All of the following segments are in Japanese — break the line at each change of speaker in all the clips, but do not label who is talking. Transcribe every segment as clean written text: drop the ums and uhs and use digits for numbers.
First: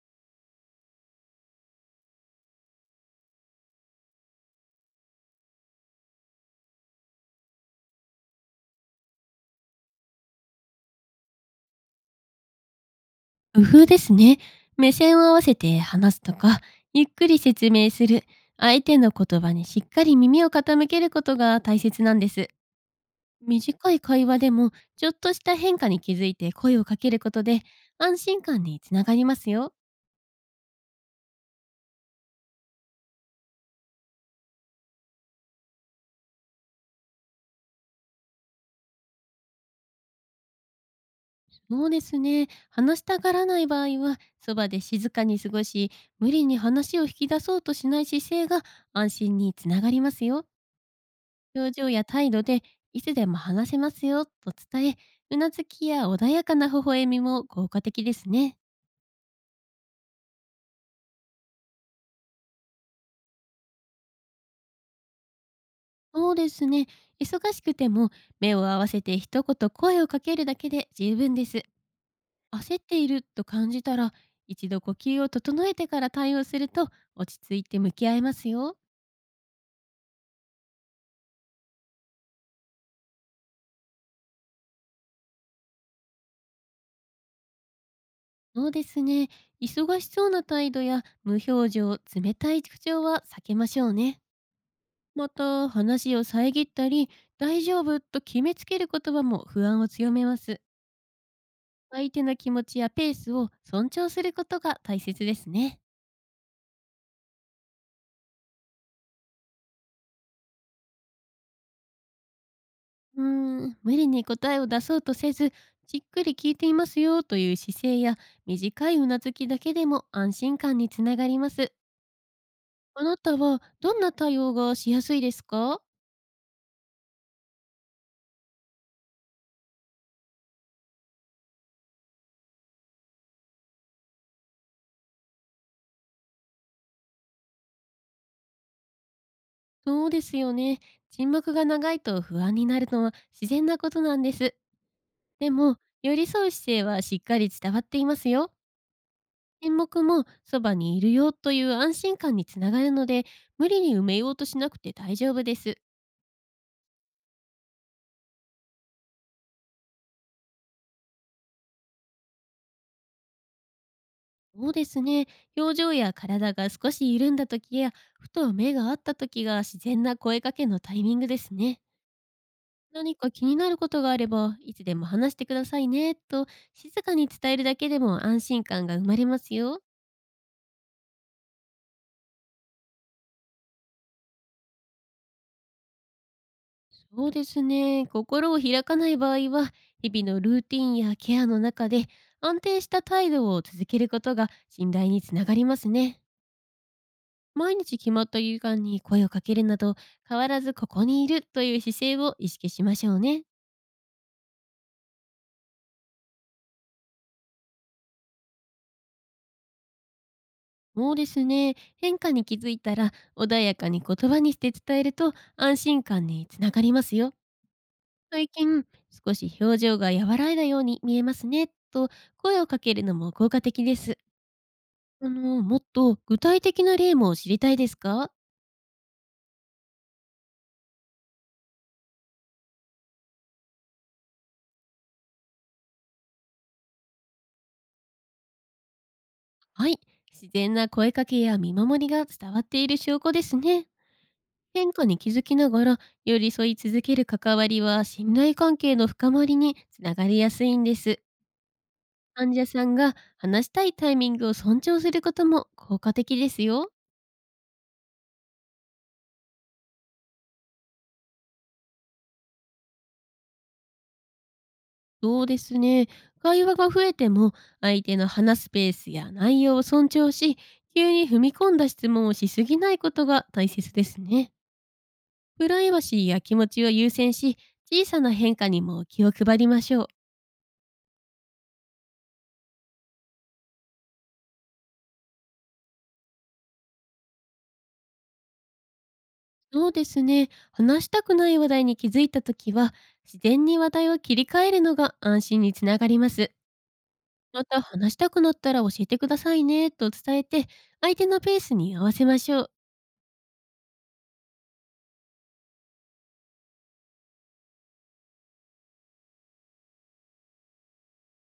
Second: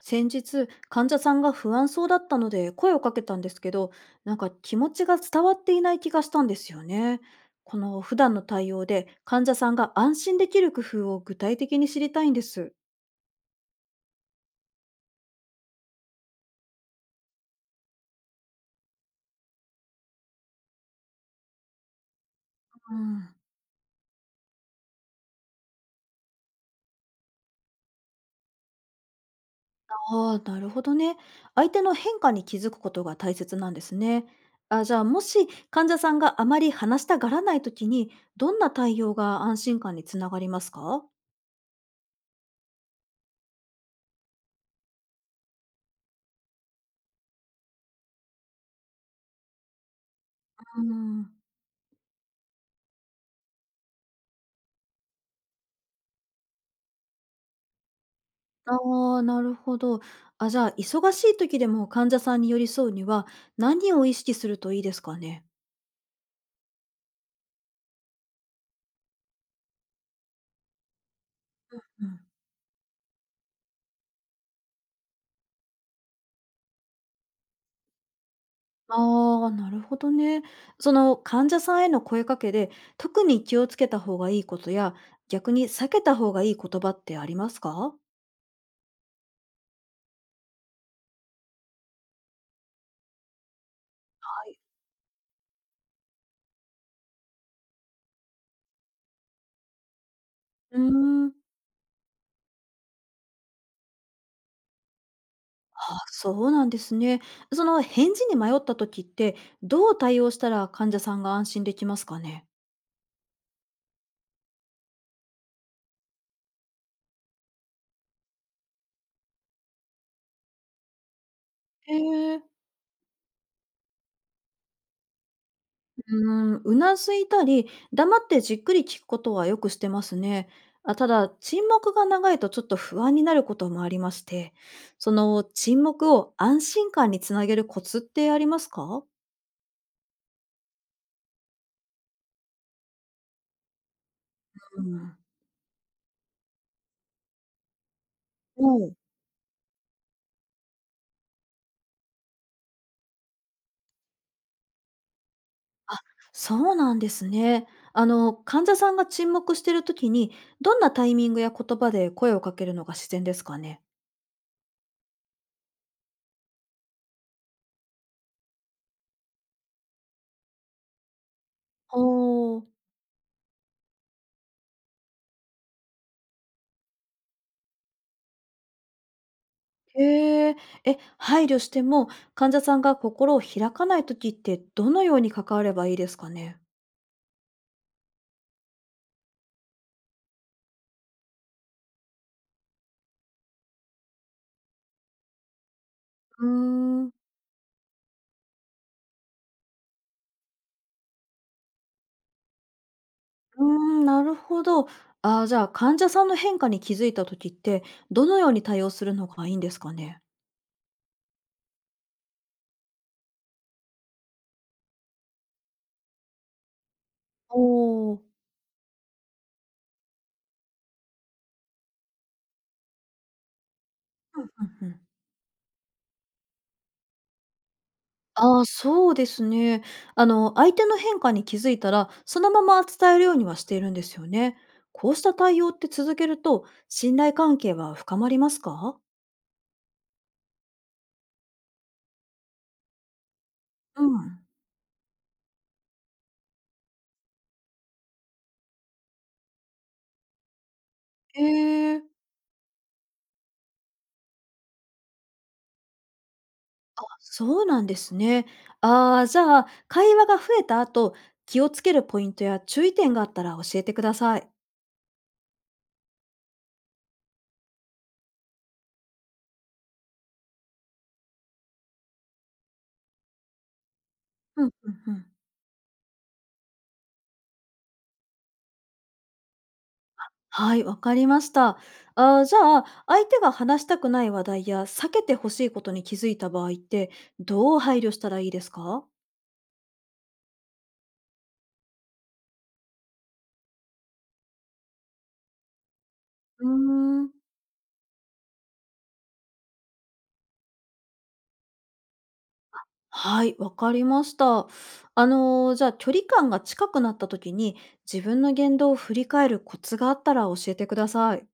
先日患者さんが不安そうだったので声をかけたんですけど、なんか気持ちが伝わっていない気がしたんですよね。この普段の対応で患者さんが安心できる工夫を具体的に知りたいんです。
工夫ですね。目線を合わせて話すとか、ゆっくり説明する。相手の言葉にしっかり耳を傾けることが大切なんです。
うん、
短い会話でも、ちょっとした変化に気づいて声をかけることで、安心感につながりますよ。
ああ、なるほどね。相手の変化に気づくことが大切なんですね。あ、じゃあ、もし患者さんがあまり話したがらない時にどんな対応が安心感につながりますか？
そうですね。話したがらない場合は、そばで静かに過ごし、無理に話を引き出そうとしない姿勢が安心につながりますよ。
うん、
表情や態度でいつでも話せますよと伝え、うなずきや穏やかな微笑みも効果的ですね。
ああ、なるほど。あ、じゃあ、忙しい時でも患者さんに寄り添うには、何を意識するといいですかね？
そうですね。忙しくても目を合わせて一言声をかけるだけで十分です。
うん。
焦っていると感じたら、一度呼吸を整えてから対応すると落ち着いて向き合えますよ。
ああ、なるほどね。その、患者さんへの声かけで、特に気をつけた方がいいことや、逆に避けた方がいい言葉ってありますか？
そうですね。忙しそうな態度や無表情、冷たい口調は避けましょうね。また話を遮ったり「大丈夫」と決めつける言葉も不安を強めます。
うーん。
相手の気持ちやペースを尊重することが大切ですね。
あ、そうなんですね。その、返事に迷った時って、どう対応したら患者さんが安心できますかね？
うーん、無理に答えを出そうとせず、じっくり聞いていますよという姿勢や短いうなずきだけでも安心感につながります。
へえ。
あなたはどんな対応がしやすいですか？
うーん、うなずいたり、黙ってじっくり聞くことはよくしてますね。あ、ただ、沈黙が長いとちょっと不安になることもありまして、その沈黙を安心感につなげるコツってありますか？
そうですよね。沈黙が長いと不安になるのは自然なことなんです。
うん。
でも寄り添う姿勢はしっかり伝わっていますよ。
おう、
沈黙もそばにいるよという安心感につながるので、無理に埋めようとしなくて大丈夫です。
そうなんですね。あの、患者さんが沈黙してる時に、どんなタイミングや言葉で声をかけるのが自然ですかね？
そうですね。表情や体が少し緩んだ時や、ふと目が合った時が自然な声かけのタイミングですね。
お、
何か気になることがあれば、いつでも話してくださいね、と静かに伝えるだけでも安心感が生まれますよ。
へえ。え、配慮しても、患者さんが心を開かない時ってどのように関わればいいですかね？
そうですね。心を開かない場合は、日々のルーティンやケアの中で安定した態度を続けることが信頼につながりますね。
うーん。
毎日決まった時間に声をかけるなど、変わらずここにいるという姿勢を意識しましょうね。
うーん、なるほど。ああ、じゃあ、患者さんの変化に気づいた時って、どのように対応するのがいいんですかね？
そうですね。変化に気づいたら、穏やかに言葉にして伝えると安心感につながりますよ。
おお。
最近、少し表情が和らいだように見えますね、と声をかけるのも効果的です。
うんうん。
あの、もっと具体的な例も知りたいですか？
ああ、そうですね。あの、相手の変化に気づいたら、そのまま伝えるようにはしているんですよね。こうした対応って続けると、信頼関係は深まりますか？
はい。自然な声かけや見守りが伝わっている証拠ですね。
うん。
変化に気づきながら寄り添い続ける関わりは信頼関係の深まりにつながりやすいんです。
へえ。
患者さんが話したいタイミングを尊重することも効果的ですよ。
そうなんですね。ああ、じゃあ、会話が増えた後、気をつけるポイントや注意点があったら教えてください。
そうですね。会話が増えても相手の話すペースや内容を尊重し、急に踏み込んだ質問をしすぎないことが大切ですね。
うんうんうん。
プライバシーや気持ちを優先し、小さな変化にも気を配りましょう。
はい、わかりました。あ、じゃあ、相手が話したくない話題や避けてほしいことに気づいた場合って、どう配慮したらいいですか？
そうですね。話したくない話題に気づいたときは、自然に話題を切り替えるのが安心につながります。
うーん。
また、話したくなったら教えてくださいね、と伝えて、相手のペースに合わせましょう。
はい、わかりました。あの、じゃあ、距離感が近くなった時に、自分の言動を振り返るコツがあったら教えてください。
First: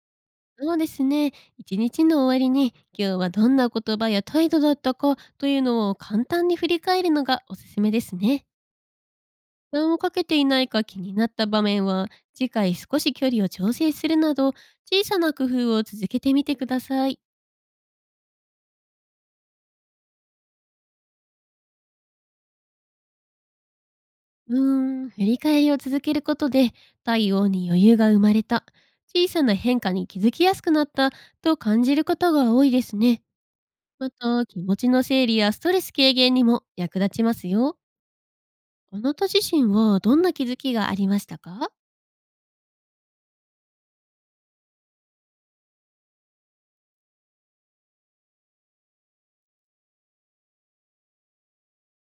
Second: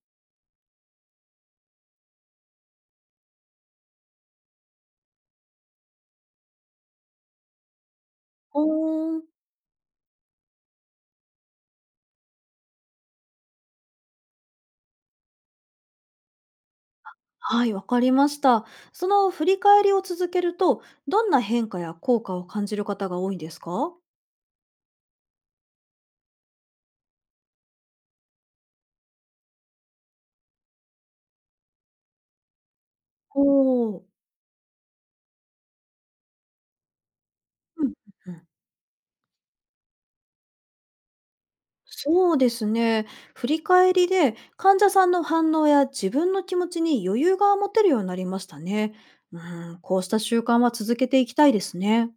そうですね。一日の終わりに、今日はどんな言葉や態度だったかというのを簡単に振り返るのがおすすめですね。
ほーん。
負担をかけていないか気になった場面は、次回少し距離を調整するなど、小さな工夫を続けてみてください。
はい、わかりました。その振り返りを続けると、どんな変化や効果を感じる方が多いんですか？
うーん、振り返りを続けることで、対応に余裕が生まれた、小さな変化に気づきやすくなったと感じることが多いですね。
おー、
また、気持ちの整理やストレス軽減にも役立ちますよ。
うんうんうん。
あなた自身はどんな気づきがありましたか？
そうですね。振り返りで患者さんの反応や自分の気持ちに余裕が持てるようになりましたね。うん、こうした習慣は続けていきたいですね。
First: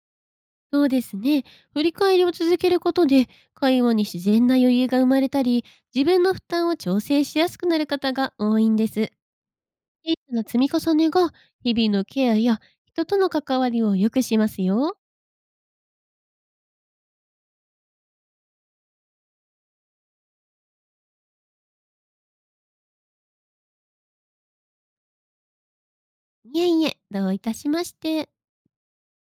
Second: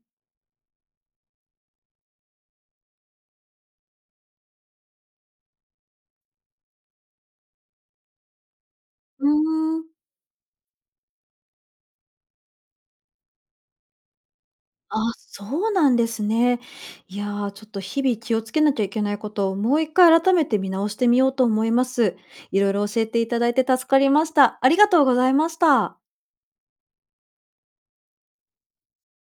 そうですね。振り返りを続けることで、会話に自然な余裕が生まれたり、自分の負担を調整しやすくなる方が多いんです。
うーん。
小さな積み重ねが、日々のケアや人との関わりを良くしますよ。
あ、そうなんですね。いやー、ちょっと日々気をつけなきゃいけないことをもう一回改めて見直してみようと思います。いろいろ教えていただいて助かりました。ありがとうございました。
いえいえ、どういたしまして。